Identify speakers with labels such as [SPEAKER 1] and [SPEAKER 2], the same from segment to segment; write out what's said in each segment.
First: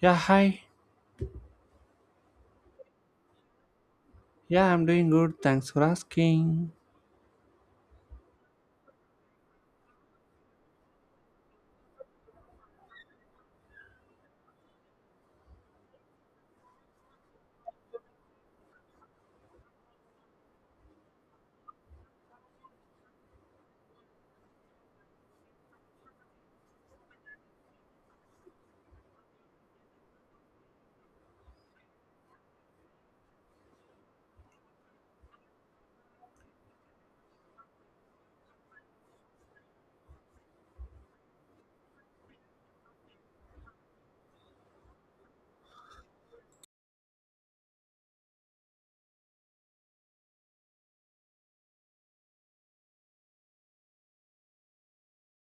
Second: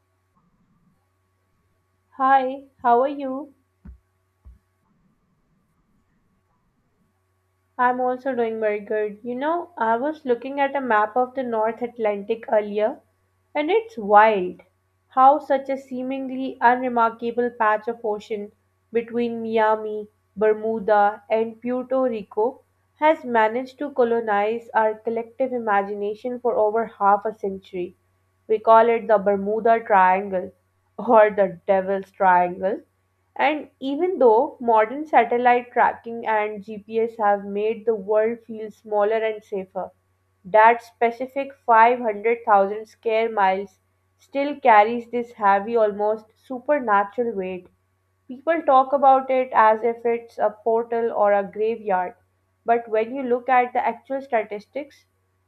[SPEAKER 1] Yeah, hi.
[SPEAKER 2] Hi, how are you?
[SPEAKER 1] Yeah, I'm doing good. Thanks for asking.
[SPEAKER 2] I'm also doing very good. You know, I was looking at a map of the North Atlantic earlier, and it's wild how such a seemingly unremarkable patch of ocean between Miami, Bermuda, and Puerto Rico has managed to colonize our collective imagination for over half a century. We call it the Bermuda Triangle or the Devil's Triangle. And even though modern satellite tracking and GPS have made the world feel smaller and safer, that specific 500,000 square miles still carries this heavy, almost supernatural weight. People talk about it as if it's a portal or a graveyard, but when you look at the actual statistics,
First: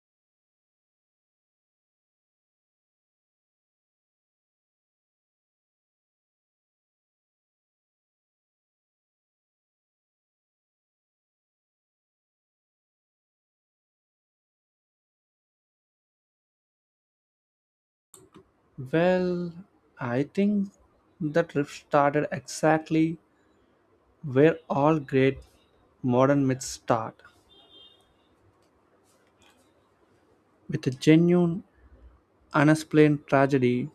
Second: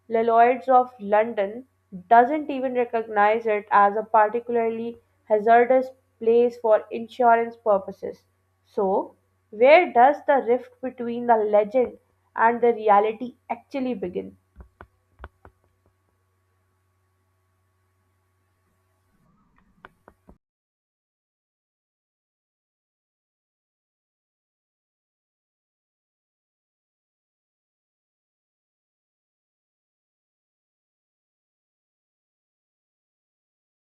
[SPEAKER 2] Lloyds of London doesn't even recognize it as a particularly hazardous place for insurance purposes. So, where does the rift between the legend and the reality actually begin?
[SPEAKER 1] Well, I think the trip started exactly where all great modern myths start with a genuine, unexplained tragedy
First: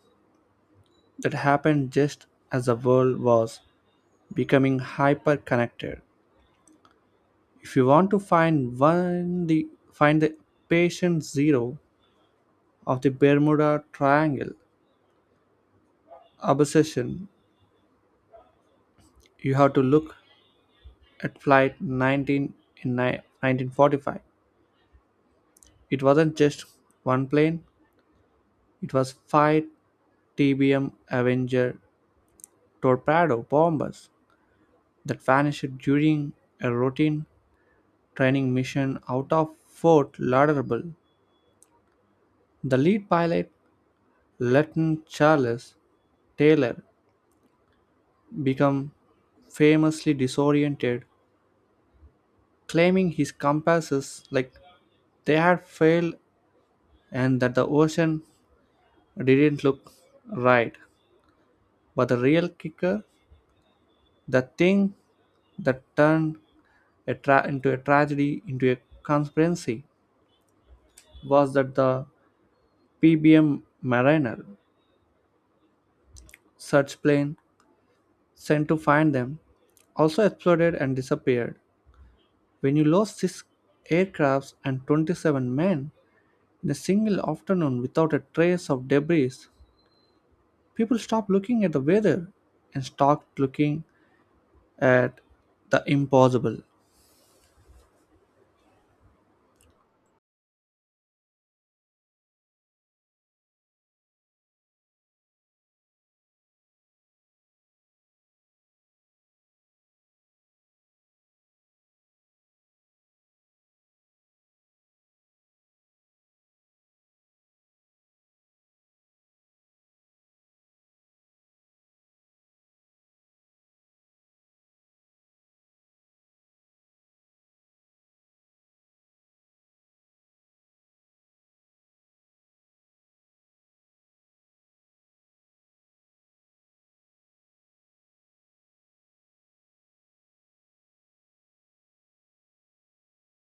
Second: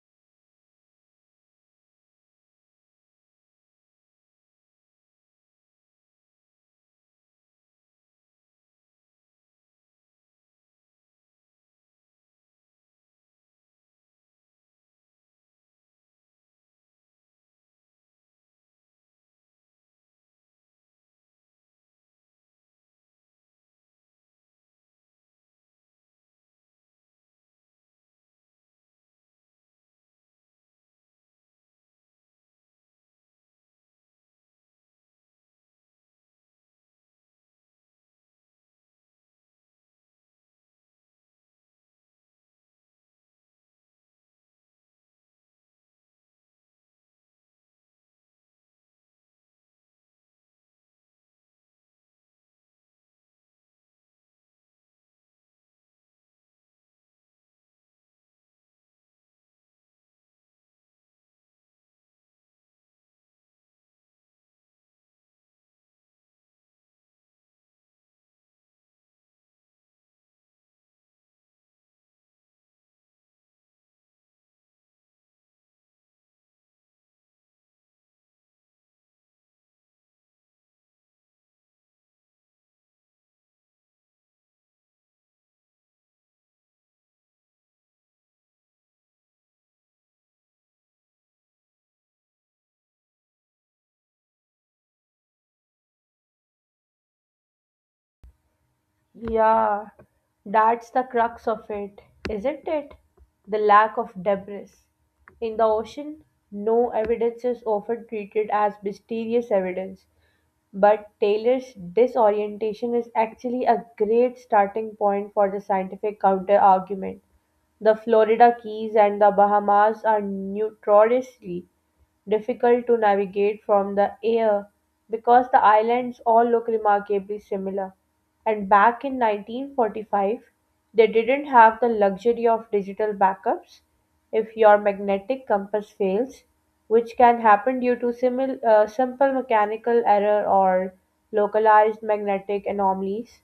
[SPEAKER 1] that happened just as the world was becoming hyper connected. If you want to find one, the find the patient zero of the Bermuda Triangle obsession, you have to look at Flight 19 in 1945. It wasn't just one plane, it was five TBM Avenger torpedo bombers that vanished during a routine training mission out of Fort Lauderdale. The lead pilot, Lieutenant Charles Taylor, became famously disoriented, claiming his compasses, like, they had failed and that the ocean didn't look right. But the real kicker, the thing that turned a tragedy into a conspiracy, was that the PBM Mariner search plane sent to find them also exploded and disappeared. When you lose six aircrafts and 27 men in a single afternoon without a trace of debris, people stop looking at the weather and start looking at the impossible.
[SPEAKER 2] Yeah, that's the crux of it, isn't it? The lack of debris. In the ocean, no evidence is often treated as mysterious evidence, but Taylor's disorientation is actually a great starting point for the scientific counter argument. The Florida Keys and the Bahamas are notoriously difficult to navigate from the air because the islands all look remarkably similar. And back in 1945, they didn't have the luxury of digital backups if your magnetic compass fails, which can happen due to simple mechanical error or localized magnetic anomalies.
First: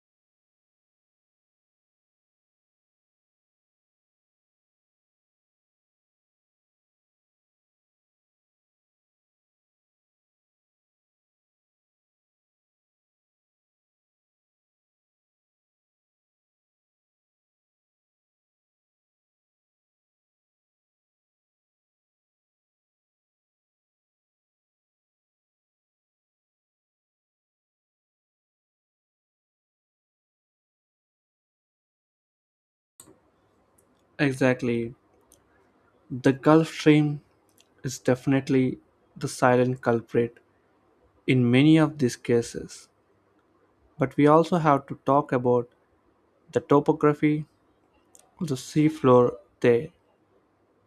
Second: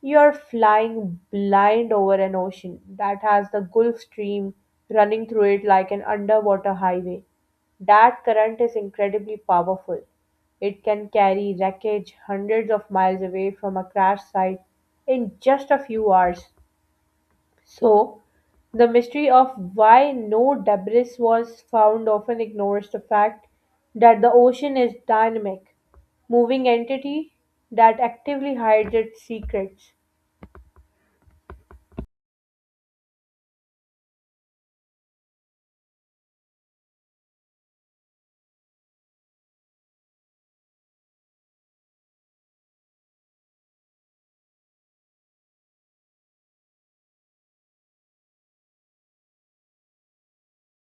[SPEAKER 2] You're flying blind over an ocean that has the Gulf Stream running through it like an underwater highway. That current is incredibly powerful. It can carry wreckage hundreds of miles away from a crash site in just a few hours. So, the mystery of why no debris was found often ignores the fact that the ocean is dynamic, moving entity that actively hides its secrets.
[SPEAKER 1] Exactly. The Gulf Stream is definitely the silent culprit in many of these cases. But we also have to talk about the topography of the seafloor there,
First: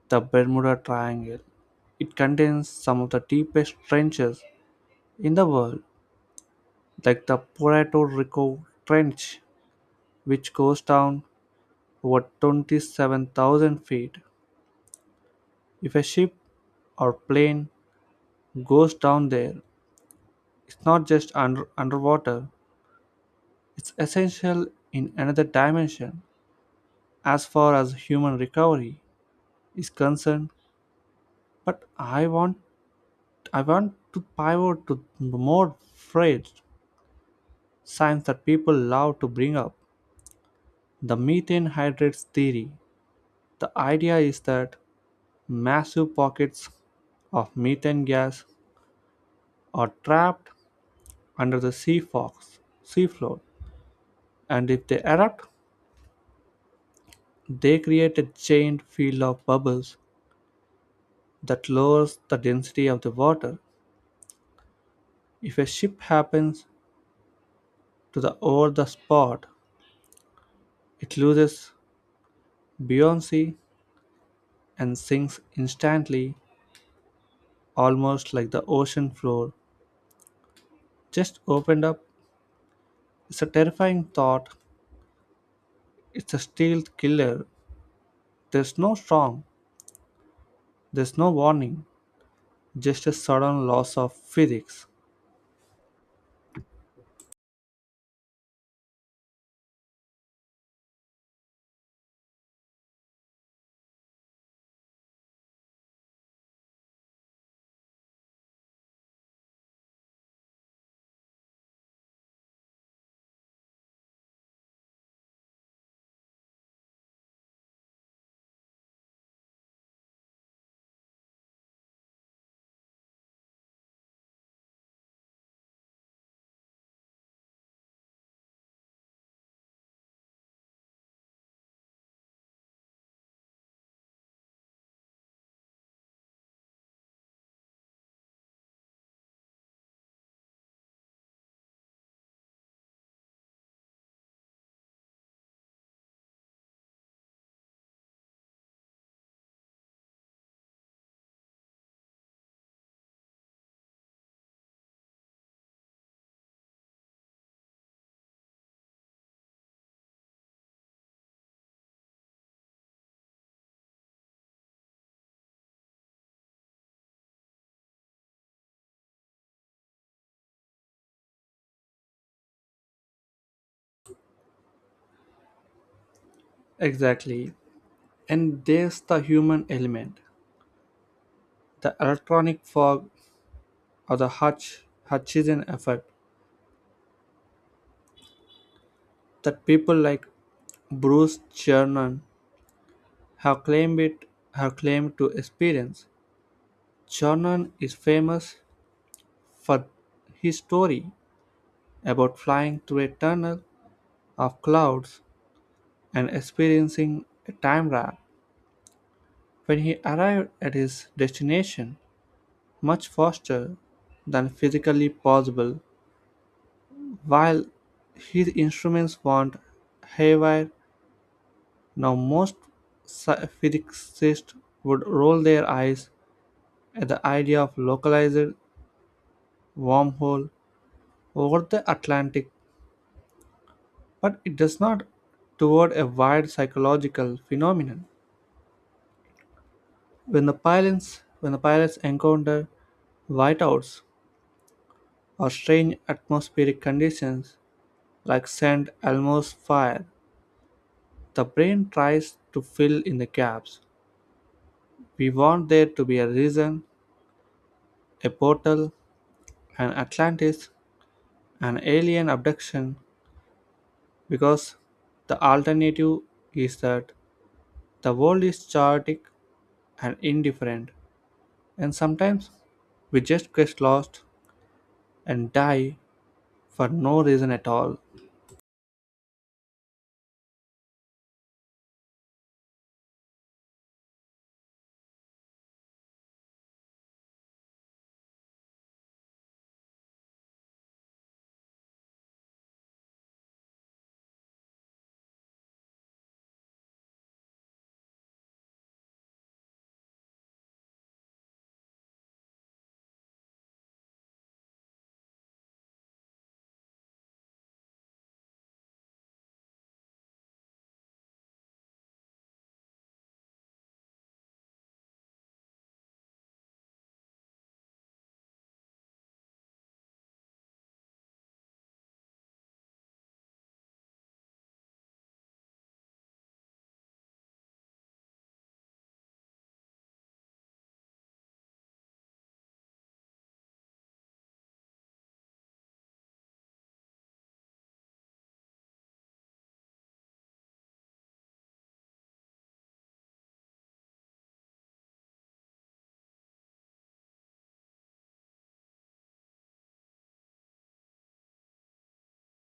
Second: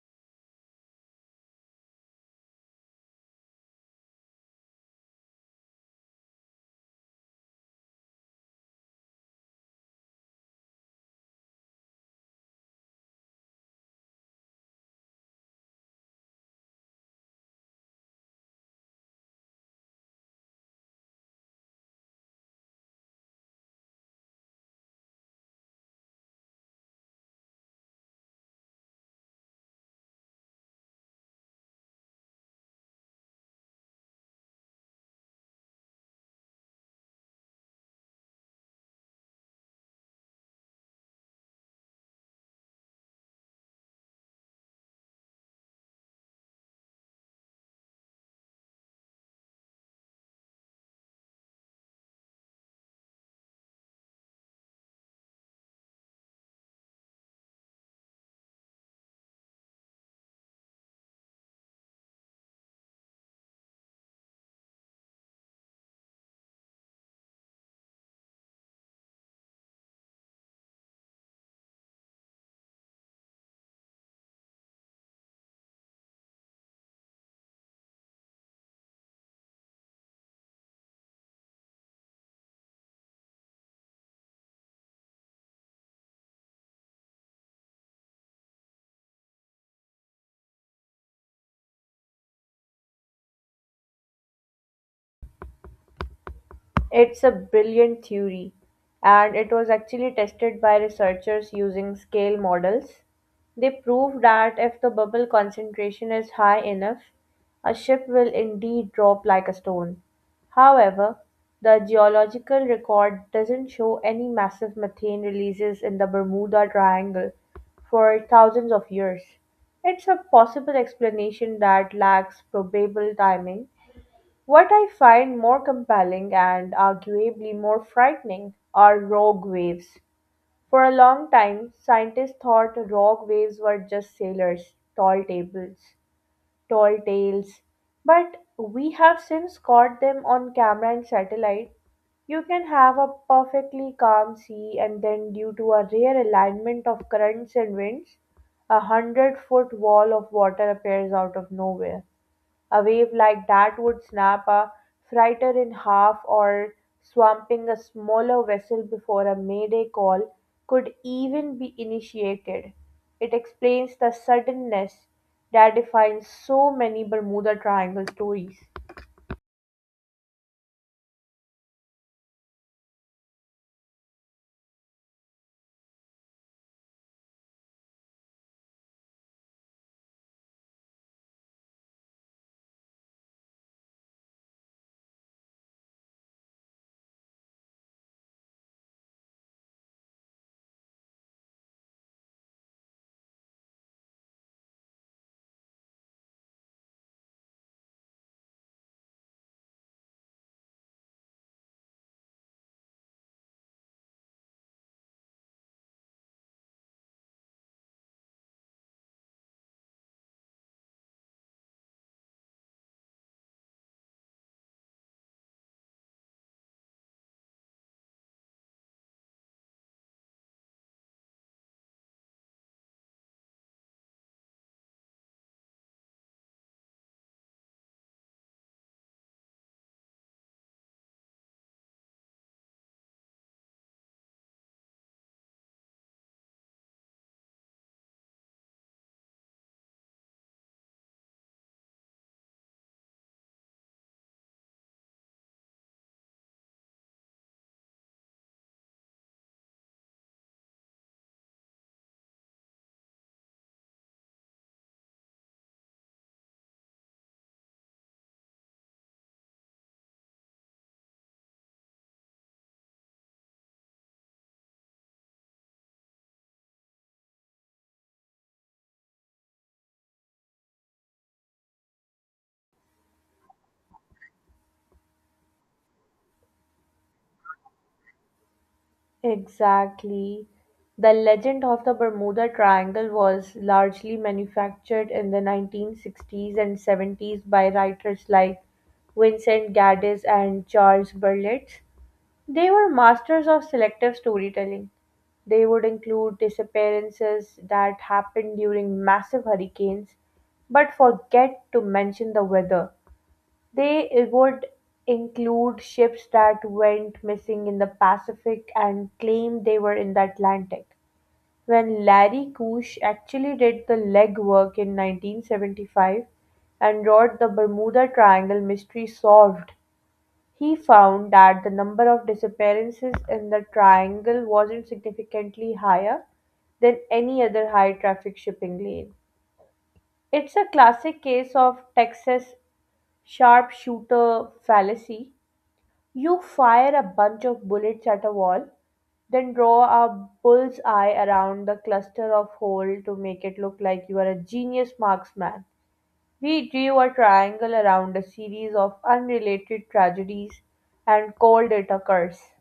[SPEAKER 1] the Bermuda Triangle. It contains some of the deepest trenches in the world, like the Puerto Rico Trench, which goes down over 27,000 feet. If a ship or plane goes down there, it's not just underwater, It's essential in another dimension as far as human recovery is concerned, but I want to pivot to more phrase science that people love to bring up. The methane hydrates theory. The idea is that massive pockets of methane gas are trapped under the sea floor, and if they erupt, they create a giant field of bubbles that lowers the density of the water. If a ship happens to the over the spot, it loses buoyancy and sinks instantly, almost like the ocean floor just opened up. It's a terrifying thought. It's a stealth killer. There's no storm. There's no warning. Just a sudden loss of physics.
[SPEAKER 2] It's a brilliant theory, and it was actually tested by researchers using scale models. They proved that if the bubble concentration is high enough, a ship will indeed drop like a stone. However, the geological record doesn't show any massive methane releases in the Bermuda Triangle for thousands of years. It's a possible explanation that lacks probable timing. What I find more compelling and arguably more frightening are rogue waves. For a long time, scientists thought rogue waves were just sailors, tall tables, tall tales, but we have since caught them on camera and satellite. You can have a perfectly calm sea, and then, due to a rare alignment of currents and winds, a hundred-foot wall of water appears out of nowhere. A wave like that would snap a freighter in half or swamping a smaller vessel before a mayday call could even be initiated. It explains the suddenness that defines so many Bermuda Triangle stories.
[SPEAKER 1] Exactly. And there's the human element, the electronic fog or the Hutchison effect that people like Bruce Chernon. Her claim it her claim to experience. Jordan is famous for his story about flying through a tunnel of clouds and experiencing a time warp when he arrived at his destination much faster than physically possible while his instruments weren't haywire. Now most physicists would roll their eyes at the idea of localized wormhole over the Atlantic, but it does not toward a wide psychological phenomenon. When the pilots encounter whiteouts or strange atmospheric conditions like St. Elmo's fire, the brain tries to fill in the gaps. We want there to be a reason, a portal, an Atlantis, an alien abduction, because the alternative is that the world is chaotic and indifferent. And sometimes we just get lost and die for no reason at all.
[SPEAKER 2] Exactly. The legend of the Bermuda Triangle was largely manufactured in the 1960s and 70s by writers like Vincent Gaddis and Charles Berlitz. They were masters of selective storytelling. They would include disappearances that happened during massive hurricanes but forget to mention the weather. They would include ships that went missing in the Pacific and claimed they were in the Atlantic. When Larry Keusch actually did the legwork in 1975 and wrote the Bermuda Triangle mystery solved, he found that the number of disappearances in the triangle wasn't significantly higher than any other high traffic shipping lane. It's a classic case of Texas sharpshooter fallacy. You fire a bunch of bullets at a wall, then draw a bull's eye around the cluster of holes to make it look like you are a genius marksman. We drew a triangle around a series of unrelated tragedies and called it a curse.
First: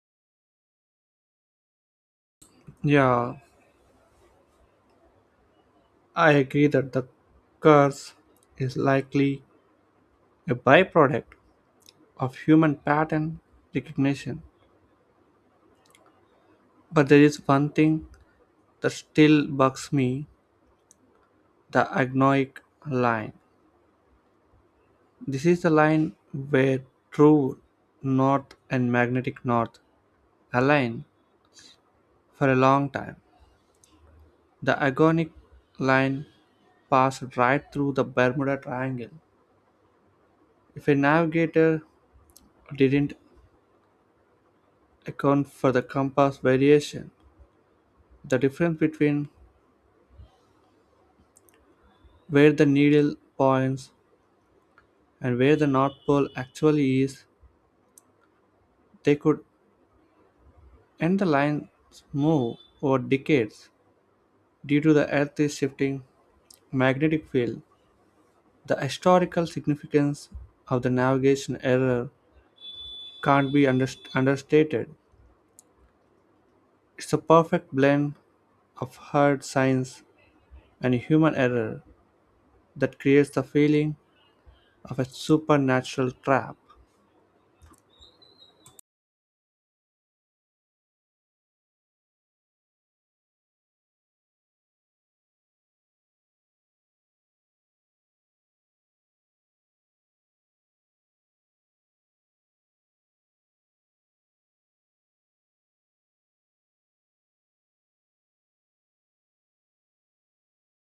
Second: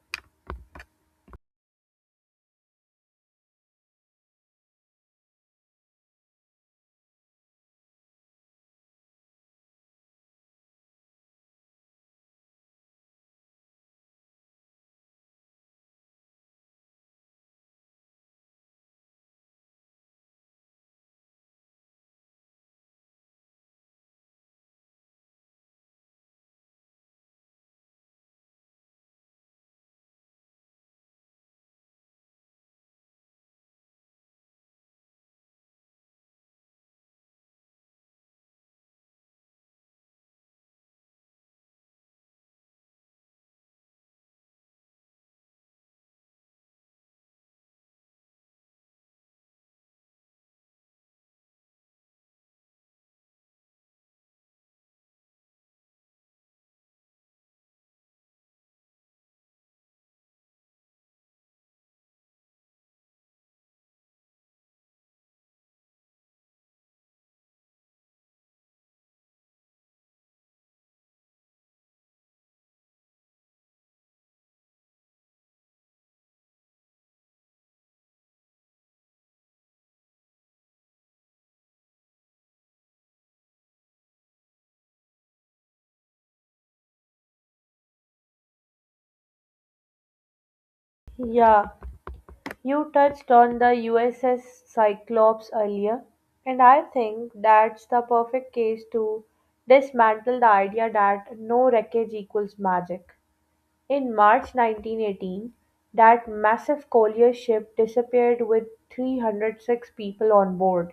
[SPEAKER 1] Yeah, I agree that the curse is likely a byproduct of human pattern recognition. But there is one thing that still bugs me, the agnoic line. This is the line where true north and magnetic north align for a long time. The agonic line pass right through the Bermuda Triangle. If a navigator didn't account for the compass variation, the difference between where the needle points and where the North Pole actually is, they could end the line's move over decades due to the Earth's shifting magnetic field. The historical significance of the navigation error can't be understated. It's a perfect blend of hard science and human error that creates the feeling of a supernatural trap.
[SPEAKER 2] Yeah, you touched on the USS Cyclops earlier, and I think that's the perfect case to dismantle the idea that no wreckage equals magic. In March 1918, that massive collier ship disappeared with 306 people on board.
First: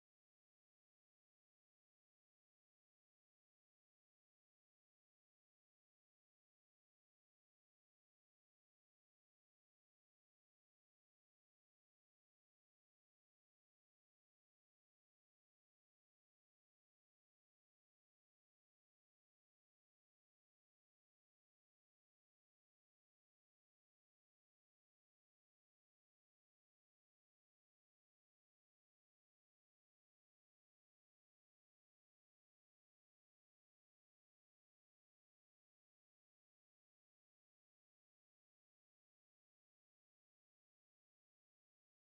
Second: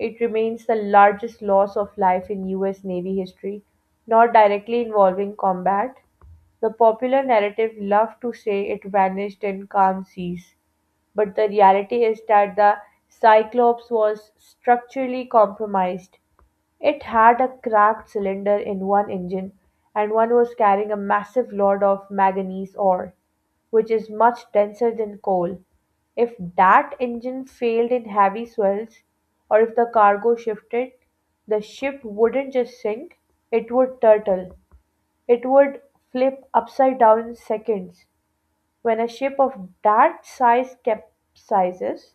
[SPEAKER 2] It remains the largest loss of life in US Navy history, not directly involving combat. The popular narrative love to say it vanished in calm seas, but the reality is that the Cyclops was structurally compromised. It had a cracked cylinder in one engine, and one was carrying a massive load of manganese ore, which is much denser than coal. If that engine failed in heavy swells, or if the cargo shifted, the ship wouldn't just sink, it would turtle. It would flip upside down in seconds. When a ship of that size capsizes,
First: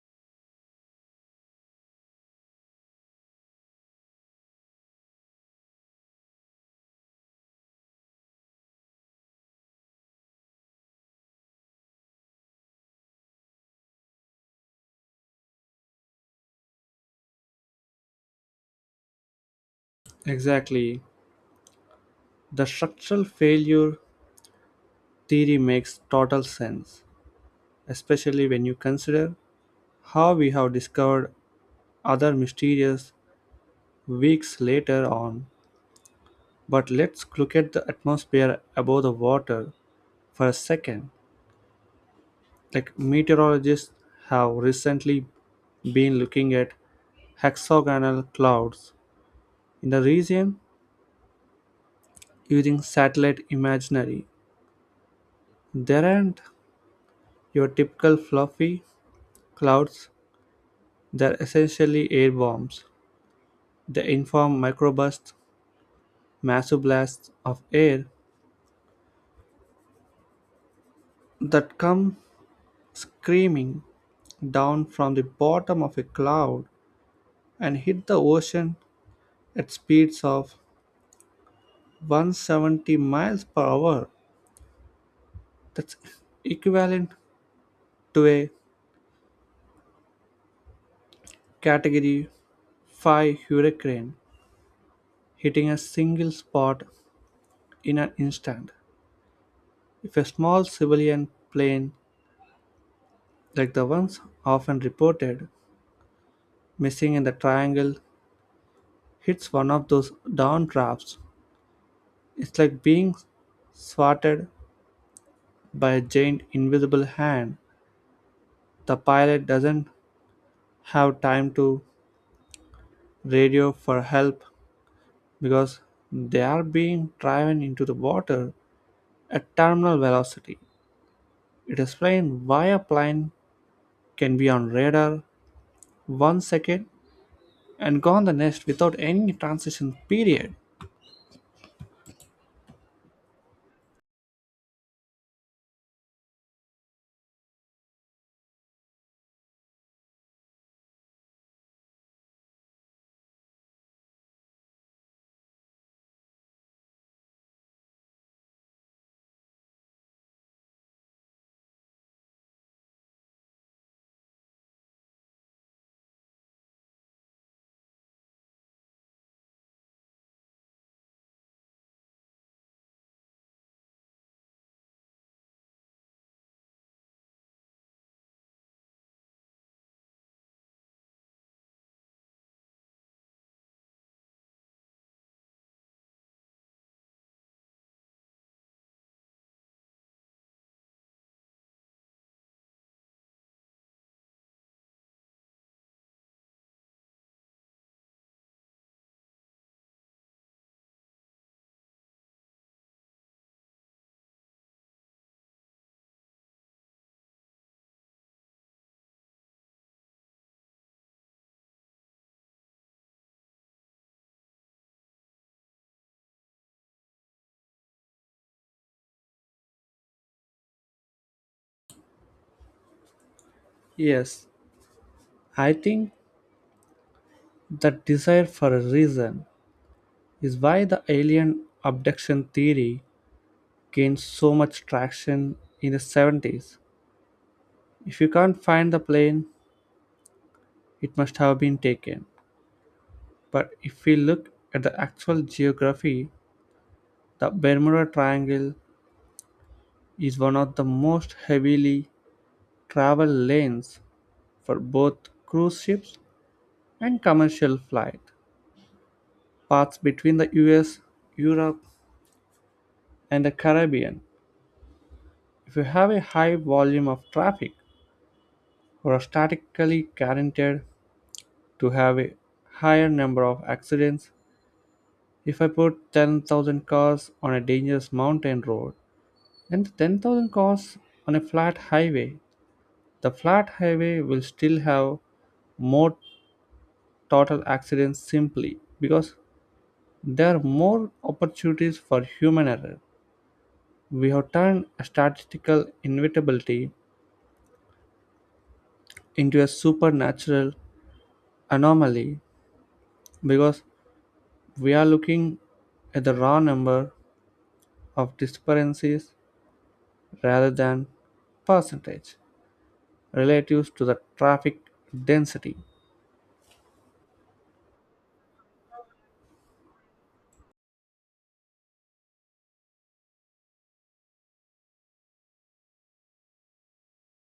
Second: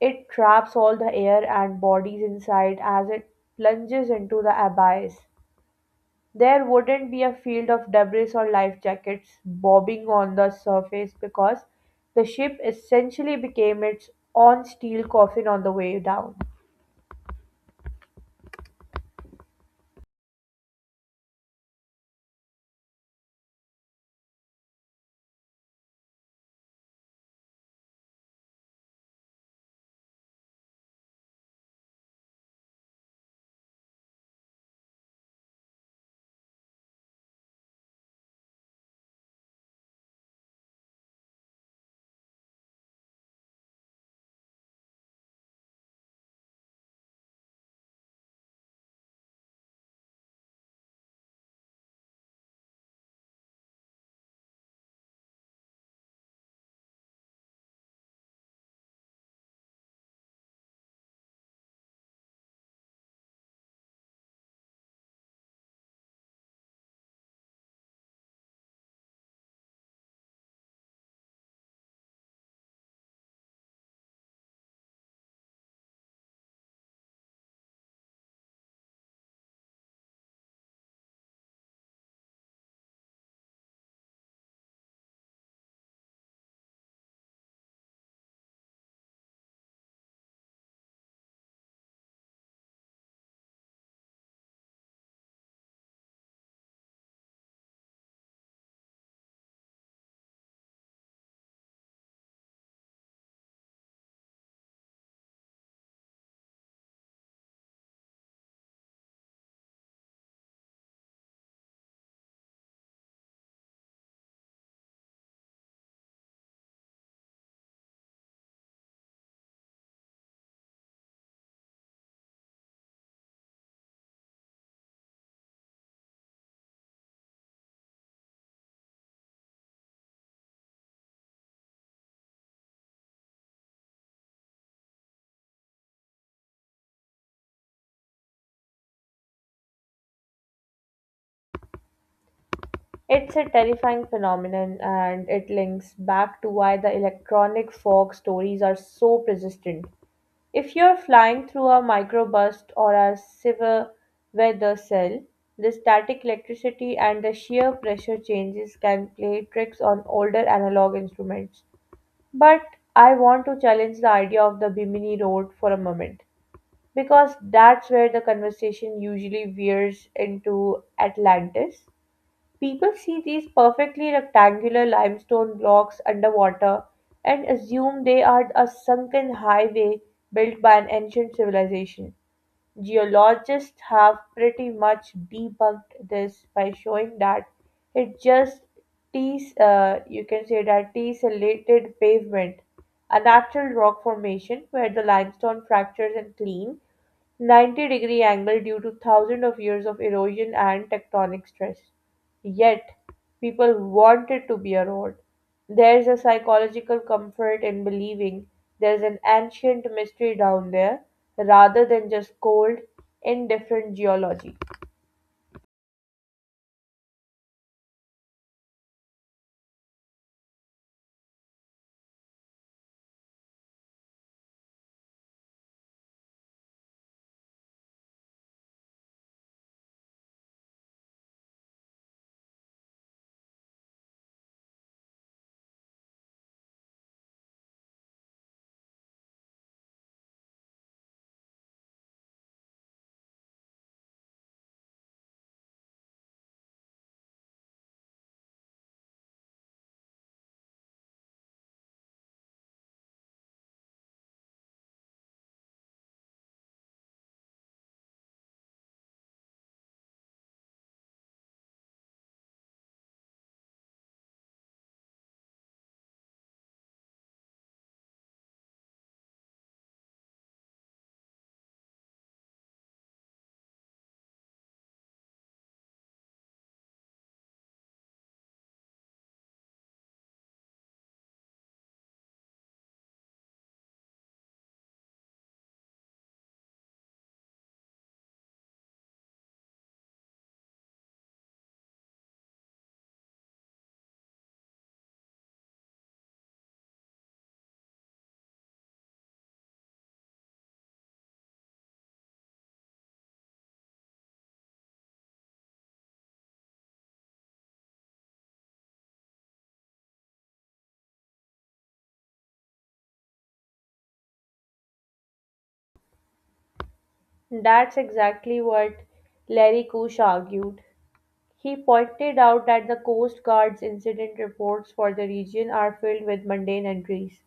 [SPEAKER 2] it traps all the air and bodies inside as it plunges into the abyss. There wouldn't be a field of debris or life jackets bobbing on the surface because the ship essentially became its own steel coffin on the way down.
[SPEAKER 1] Exactly. The structural failure theory makes total sense, especially when you consider how we have discovered other mysterious weeks later on. But let's look at the atmosphere above the water for a second. Like, meteorologists have recently been looking at hexagonal clouds in the region using satellite imagery. There aren't your typical fluffy clouds, they're essentially air bombs. They inform microbursts, massive blasts of air that come screaming down from the bottom of a cloud and hit the ocean at speeds of 170 miles per hour. That's equivalent to a category 5 hurricane hitting a single spot in an instant. If a small civilian plane, like the ones often reported missing in the triangle, hits one of those downdrafts. It's like being swatted by a giant invisible hand. The pilot doesn't have time to radio for help because they are being driven into the water at terminal velocity. It explains why a plane can be on radar 1 second and gone the next without any transition period.
[SPEAKER 2] It's a terrifying phenomenon, and it links back to why the electronic fog stories are so persistent. If you're flying through a microburst or a severe weather cell, the static electricity and the shear pressure changes can play tricks on older analog instruments. But I want to challenge the idea of the Bimini Road for a moment, because that's where the conversation usually veers into Atlantis. People see these perfectly rectangular limestone blocks underwater and assume they are a sunken highway built by an ancient civilization. Geologists have pretty much debunked this by showing that it just you can say that tessellated pavement, a natural rock formation where the limestone fractures and clean 90-degree angle due to thousands of years of erosion and tectonic stress. Yet, people want it to be a road. There's a psychological comfort in believing there's an ancient mystery down there rather than just cold, indifferent geology.
[SPEAKER 1] Yes, I think that desire for a reason is why the alien abduction theory gained so much traction in the '70s. If you can't find the plane, it must have been taken. But if we look at the actual geography, the Bermuda Triangle is one of the most heavily traveled lanes for both cruise ships and commercial flight. Paths between the US, Europe, and the Caribbean. If you have a high volume of traffic, who are statistically guaranteed to have a higher number of accidents. If I put 10,000 cars on a dangerous mountain road and 10,000 cars on a flat highway, the flat highway will still have more total accidents simply because there are more opportunities for human error. We have turned a statistical inevitability into a supernatural anomaly because we are looking at the raw number of discrepancies rather than percentage relative to the traffic density.
[SPEAKER 2] That's exactly what Larry Kush argued. He pointed out that the Coast Guard's incident reports for the region are filled with mundane entries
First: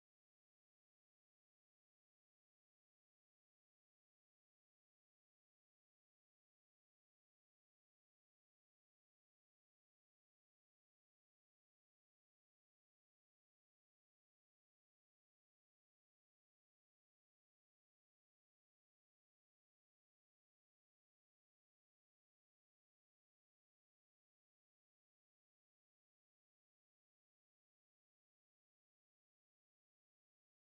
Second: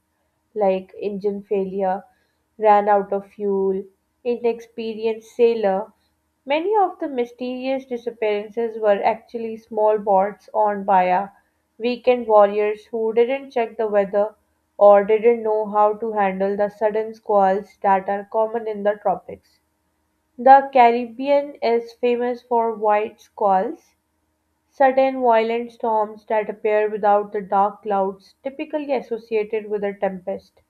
[SPEAKER 2] like engine failure, ran out of fuel, inexperienced sailor. Many of the mysterious disappearances were actually small boats owned by a weekend warriors who didn't check the weather or didn't know how to handle the sudden squalls that are common in the tropics. The Caribbean is famous for white squalls, sudden, violent storms that appear without the dark clouds typically associated with a tempest.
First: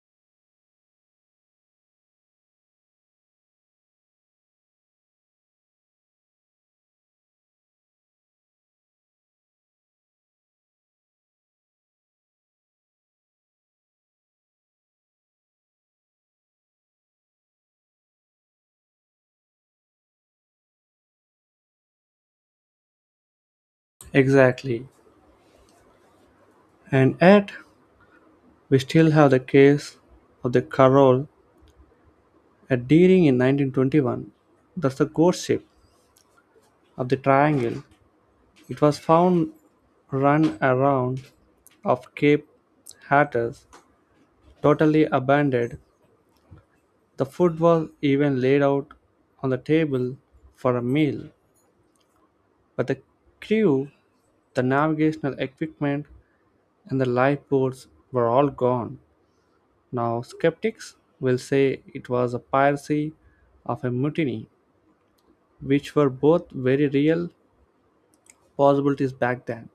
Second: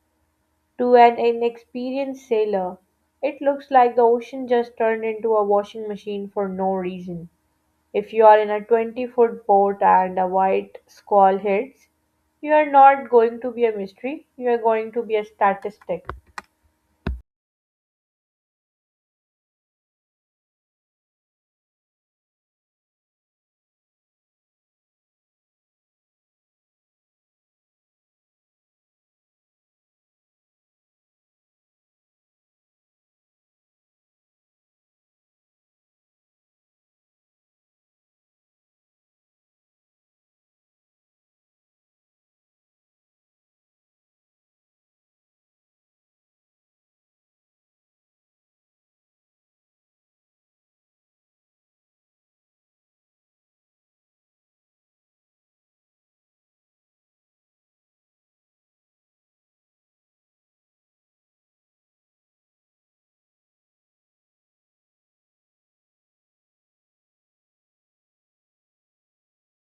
[SPEAKER 2] To an inexperienced sailor, it looks like the ocean just turned into a washing machine for no reason. If you are in a 20-foot boat and a white squall hits, you are not going to be a mystery, you are going to be a statistic.
[SPEAKER 1] Exactly. And yet, we still have the case of the Carol at Deering in 1921. That's the ghost ship of the triangle. It was found run around of Cape Hatteras, totally abandoned. The food was even laid out on the table for a meal. But the crew, the navigational equipment, and the lifeboats were all gone. Now, skeptics will say it was a piracy of a mutiny, which were both very real possibilities back then.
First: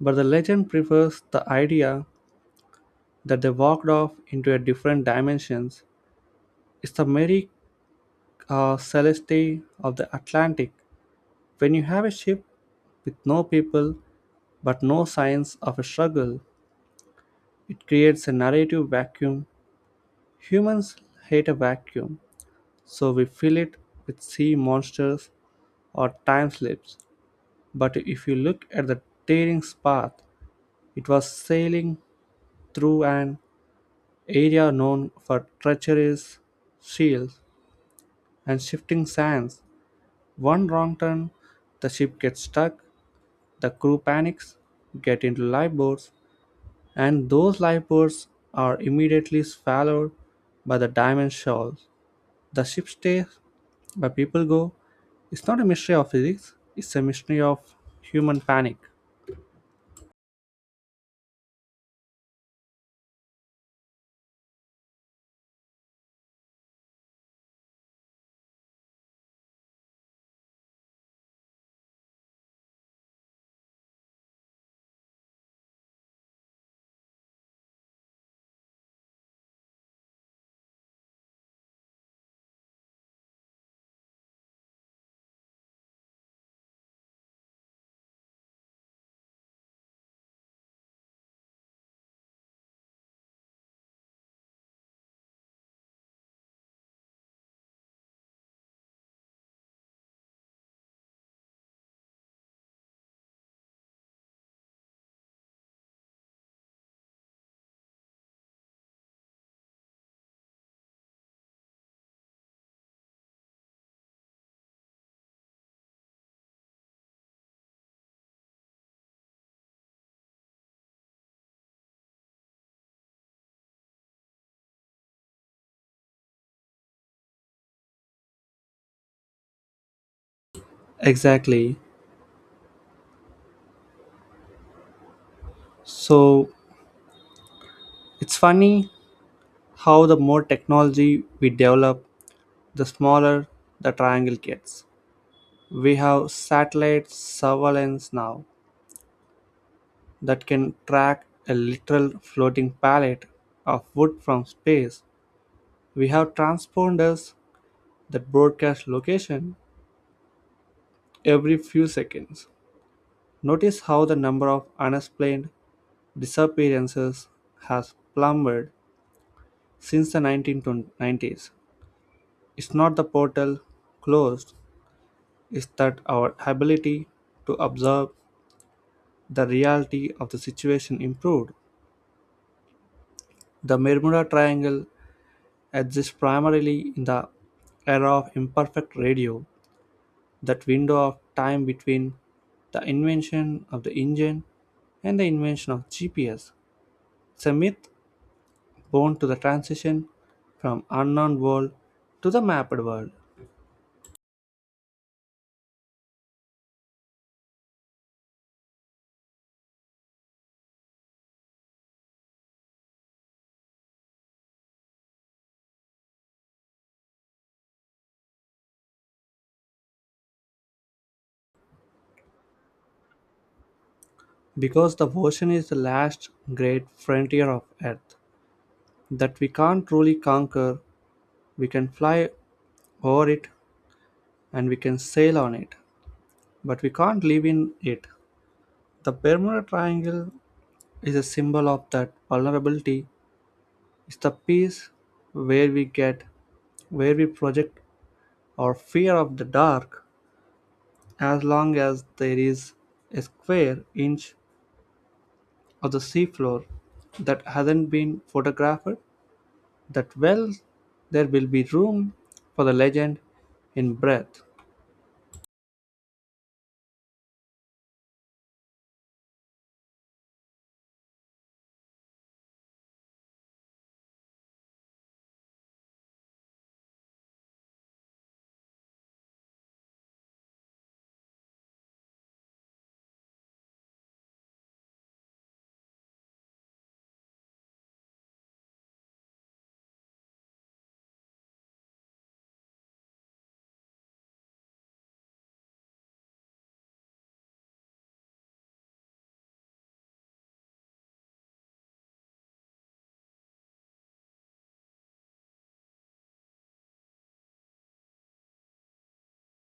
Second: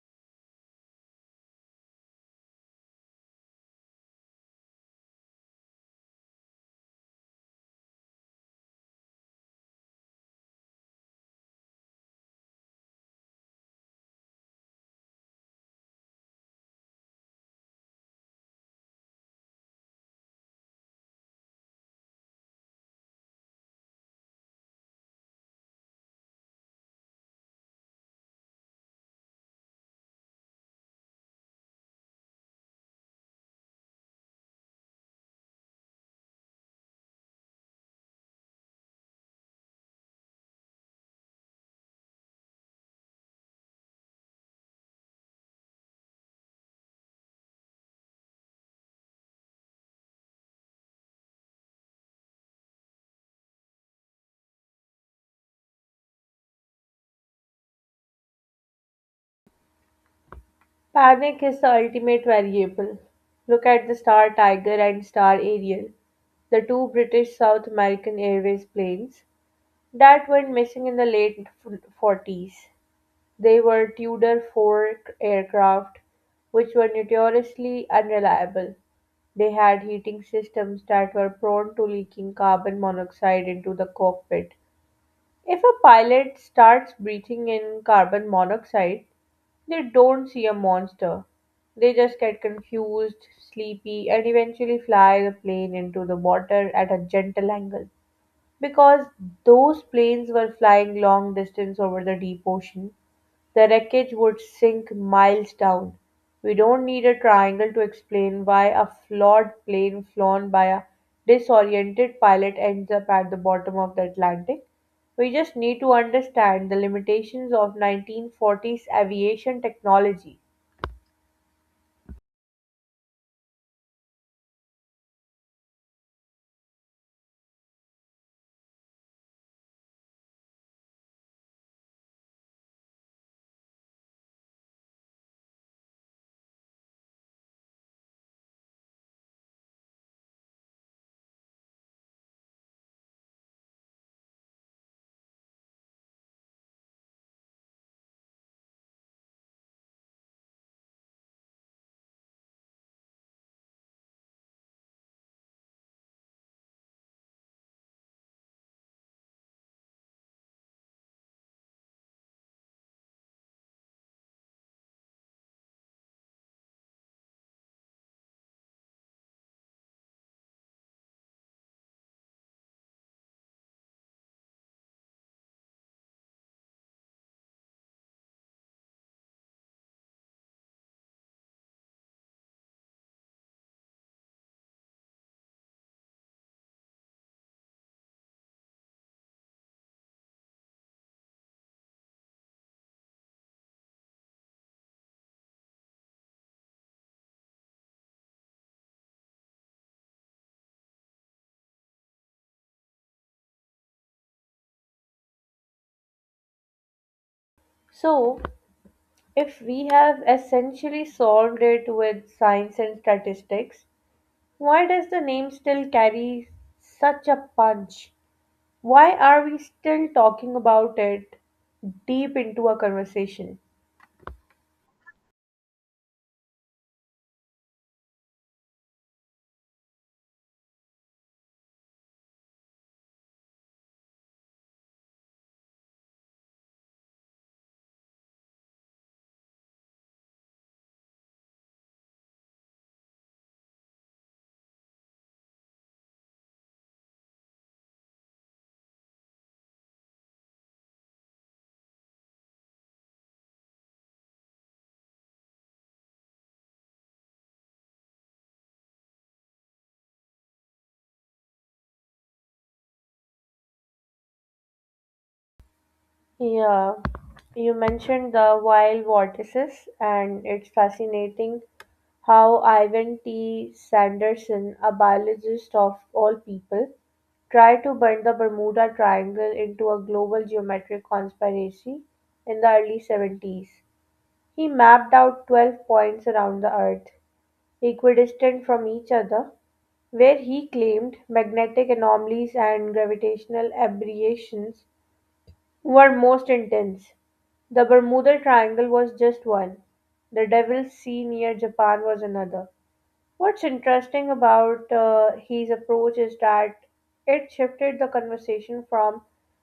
[SPEAKER 1] But the legend prefers the idea that they walked off into a different dimensions. It's the Mary, Celeste of the Atlantic. When you have a ship with no people but no signs of a struggle, it creates a narrative vacuum. Humans hate a vacuum, so we fill it with sea monsters or time slips. But if you look at the tearing's path, it was sailing through an area known for treacherous shields and shifting sands. One wrong turn, the ship gets stuck, the crew panics, get into lifeboats, and those lifeboats are immediately swallowed by the diamond shoals. The ship stays, but people go. It's not a mystery of physics, it's a mystery of human panic.
[SPEAKER 2] Panic is the ultimate variable. Look at the Star Tiger and Star Ariel, the two British South American Airways planes that went missing in the late 40s. They were Tudor four aircraft, which were notoriously unreliable. They had heating systems that were prone to leaking carbon monoxide into the cockpit. If a pilot starts breathing in carbon monoxide, they don't see a monster. They just get confused, sleepy, and eventually fly the plane into the water at a gentle angle. Because those planes were flying long distance over the deep ocean, the wreckage would sink miles down. We don't need a triangle to explain why a flawed plane flown by a disoriented pilot ends up at the bottom of the Atlantic. We just need to understand the limitations of 1940s aviation technology.
[SPEAKER 1] Exactly. So it's funny how the more technology we develop, the smaller the triangle gets. We have satellite surveillance now that can track a literal floating pallet of wood from space. We have transponders that broadcast location every few seconds. Notice how the number of unexplained disappearances has plummeted since the 1990s. It's not the portal closed, it's that our ability to observe the reality of the situation improved. The Bermuda Triangle exists primarily in the era of imperfect radio, that window of time between the invention of the engine and the invention of GPS. It's a myth prone to the transition from unknown world to the mapped world,
[SPEAKER 2] So, if we have essentially solved it with science and statistics, why does the name still carry such a punch? Why are we still talking about it deep into a conversation?
[SPEAKER 1] because the ocean is the last great frontier of earth that we can't truly conquer. We can fly over it and we can sail on it, but we can't live in it. The Bermuda Triangle is a symbol of that vulnerability. It's the piece where we get where we project our fear of the dark. As long as there is a square inch of the seafloor that hasn't been photographed that well, there will be room for the legend in breath.
[SPEAKER 2] Yeah, you mentioned the wild vortices, and it's fascinating how Ivan T. Sanderson, a biologist of all people, tried to bend the Bermuda Triangle into a global geometric conspiracy in the early 70s. He mapped out 12 points around the Earth equidistant from each other, where he claimed magnetic anomalies and gravitational aberrations were most intense. The Bermuda Triangle was just one. The Devil's Sea near Japan was another. What's interesting about his approach is that it shifted the conversation from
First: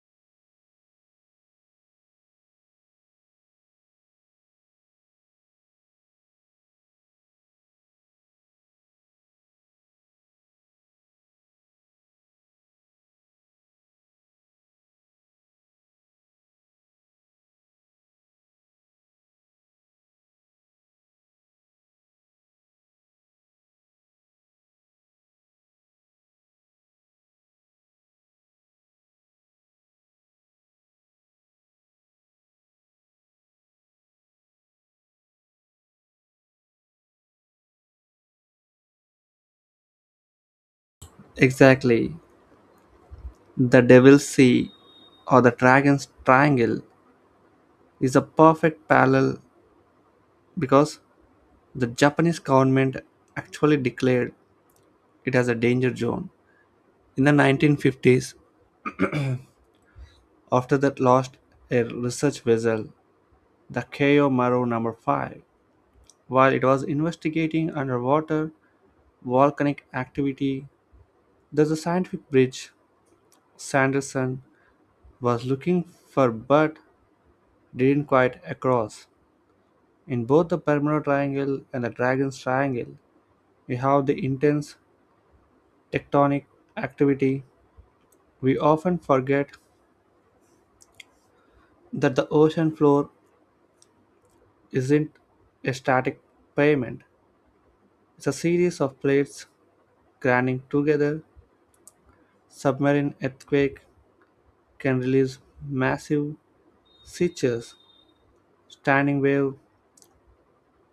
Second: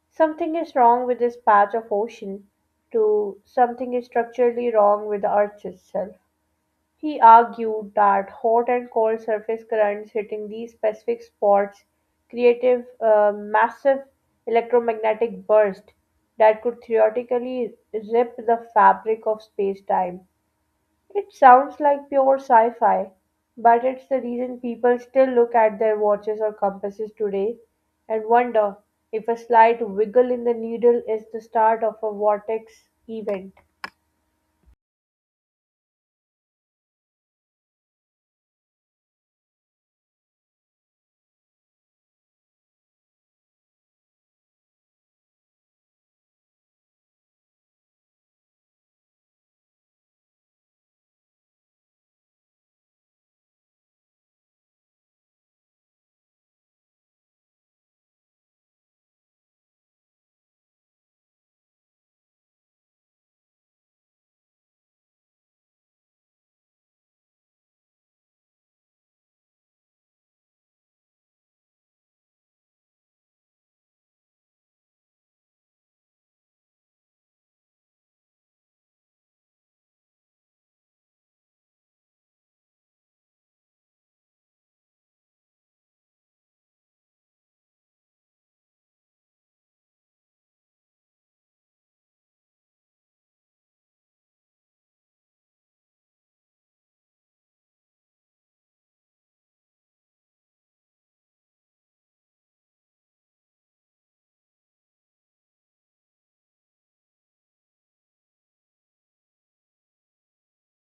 [SPEAKER 2] something is wrong with this patch of ocean to something is structurally wrong with the earth itself. He argued that hot and cold surface currents hitting these specific spots created a massive electromagnetic burst that could theoretically rip the fabric of space-time. It sounds like pure sci-fi, but it's the reason people still look at their watches or compasses today and wonder if a slight wiggle in the needle is the start of a vortex event.
[SPEAKER 1] Exactly. The Devil's Sea or the Dragon's Triangle is a perfect parallel because the Japanese government actually declared it as a danger zone in the 1950s after that lost a research vessel, the Keio Maru number 5, while it was investigating underwater volcanic activity. There's a scientific bridge Sanderson was looking for but didn't quite across. In both the Bermuda Triangle and the Dragon's Triangle, we have the intense tectonic activity. We often forget that the ocean floor isn't a static pavement. It's a series of plates grinding together. Submarine earthquake can release massive seiches, standing wave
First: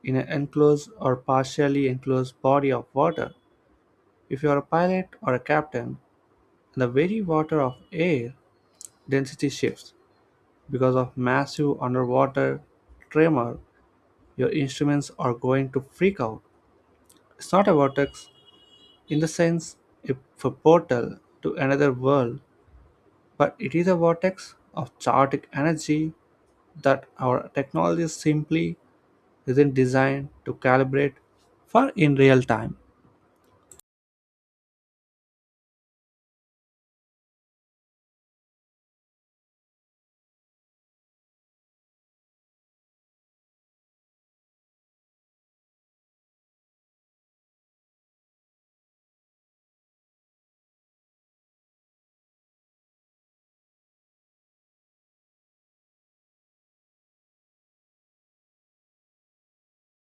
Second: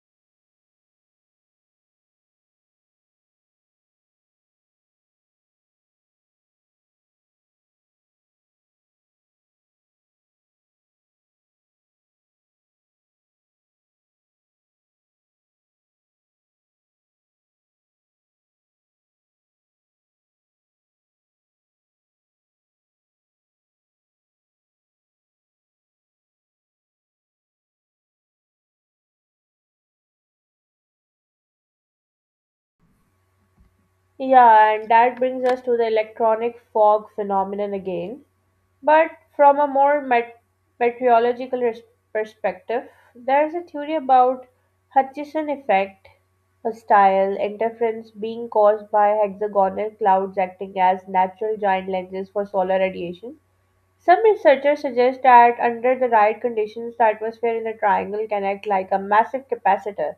[SPEAKER 1] in an enclosed or partially enclosed body of water. If you are a pilot or a captain, and the very water of air density shifts because of massive underwater tremor, your instruments are going to freak out. It's not a vortex in the sense of a portal to another world, but it is a vortex of chaotic energy that our technology simply isn't designed to calibrate for in real time.
[SPEAKER 2] Yeah, and that brings us to the electronic fog phenomenon again. But from a more meteorological perspective, there's a theory about Hutchison effect, a style interference being caused by hexagonal clouds acting as natural giant lenses for solar radiation. Some researchers suggest that under the right conditions, the atmosphere in the triangle can act like a massive capacitor,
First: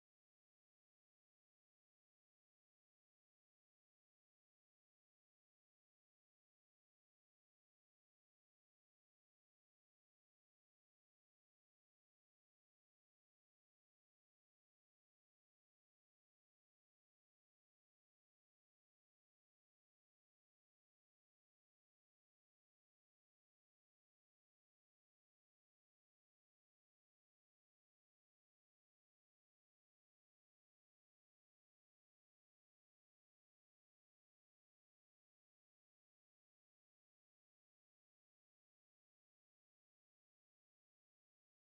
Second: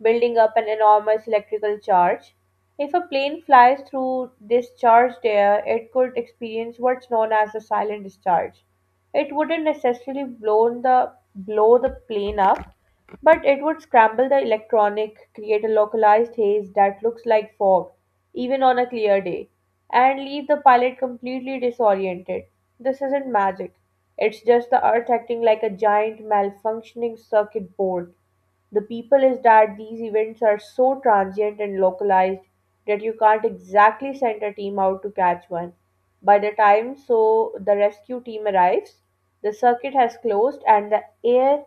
[SPEAKER 2] building up an enormous electrical charge. If a plane flies through this charged air, it could experience what's known as a silent discharge. It wouldn't necessarily blow the plane up, but it would scramble the electronic, create a localized haze that looks like fog, even on a clear day, and leave the pilot completely disoriented. This isn't magic. It's just the earth acting like a giant malfunctioning circuit board. The people is that these events are so transient and localized that you can't exactly send a team out to catch one. By the time the rescue team arrives, the circuit has closed and the air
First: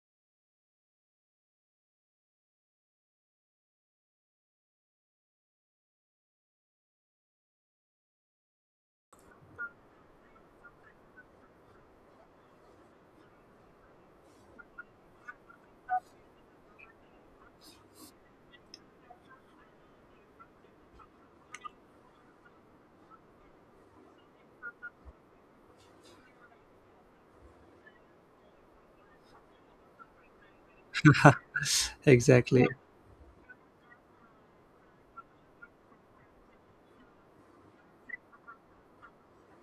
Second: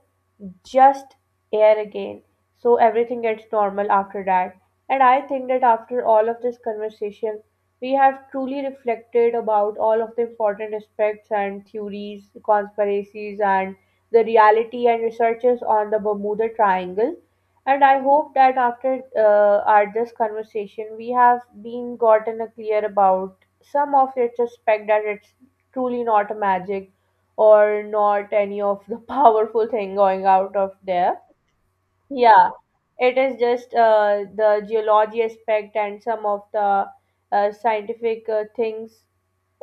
[SPEAKER 2] just air again. So everything gets normal after that. And I think that after all of this conversation, we have truly reflected about all of the important aspects and theories, conspiracies, and the reality and researches on the Bermuda Triangle. And I hope that after our this conversation, we have been gotten a clear about some of its aspect that it's truly not a magic or not any of the powerful thing going out of there. Yeah,
[SPEAKER 1] Exactly.
[SPEAKER 2] it is just the geology aspect and some of the scientific things.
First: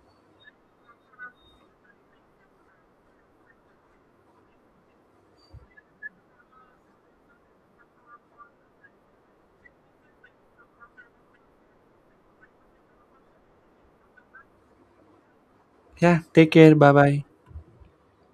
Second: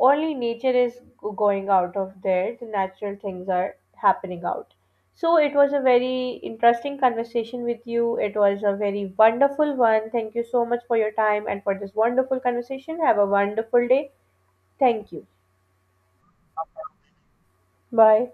[SPEAKER 2] Only nature is going out of there. The natural things are happening out. So it was a very interesting conversation with you. It was a very wonderful one. Thank you so much for your time and for this wonderful conversation. Have a wonderful day. Thank you.
[SPEAKER 1] Yeah, take care. Bye bye.
[SPEAKER 2] Bye.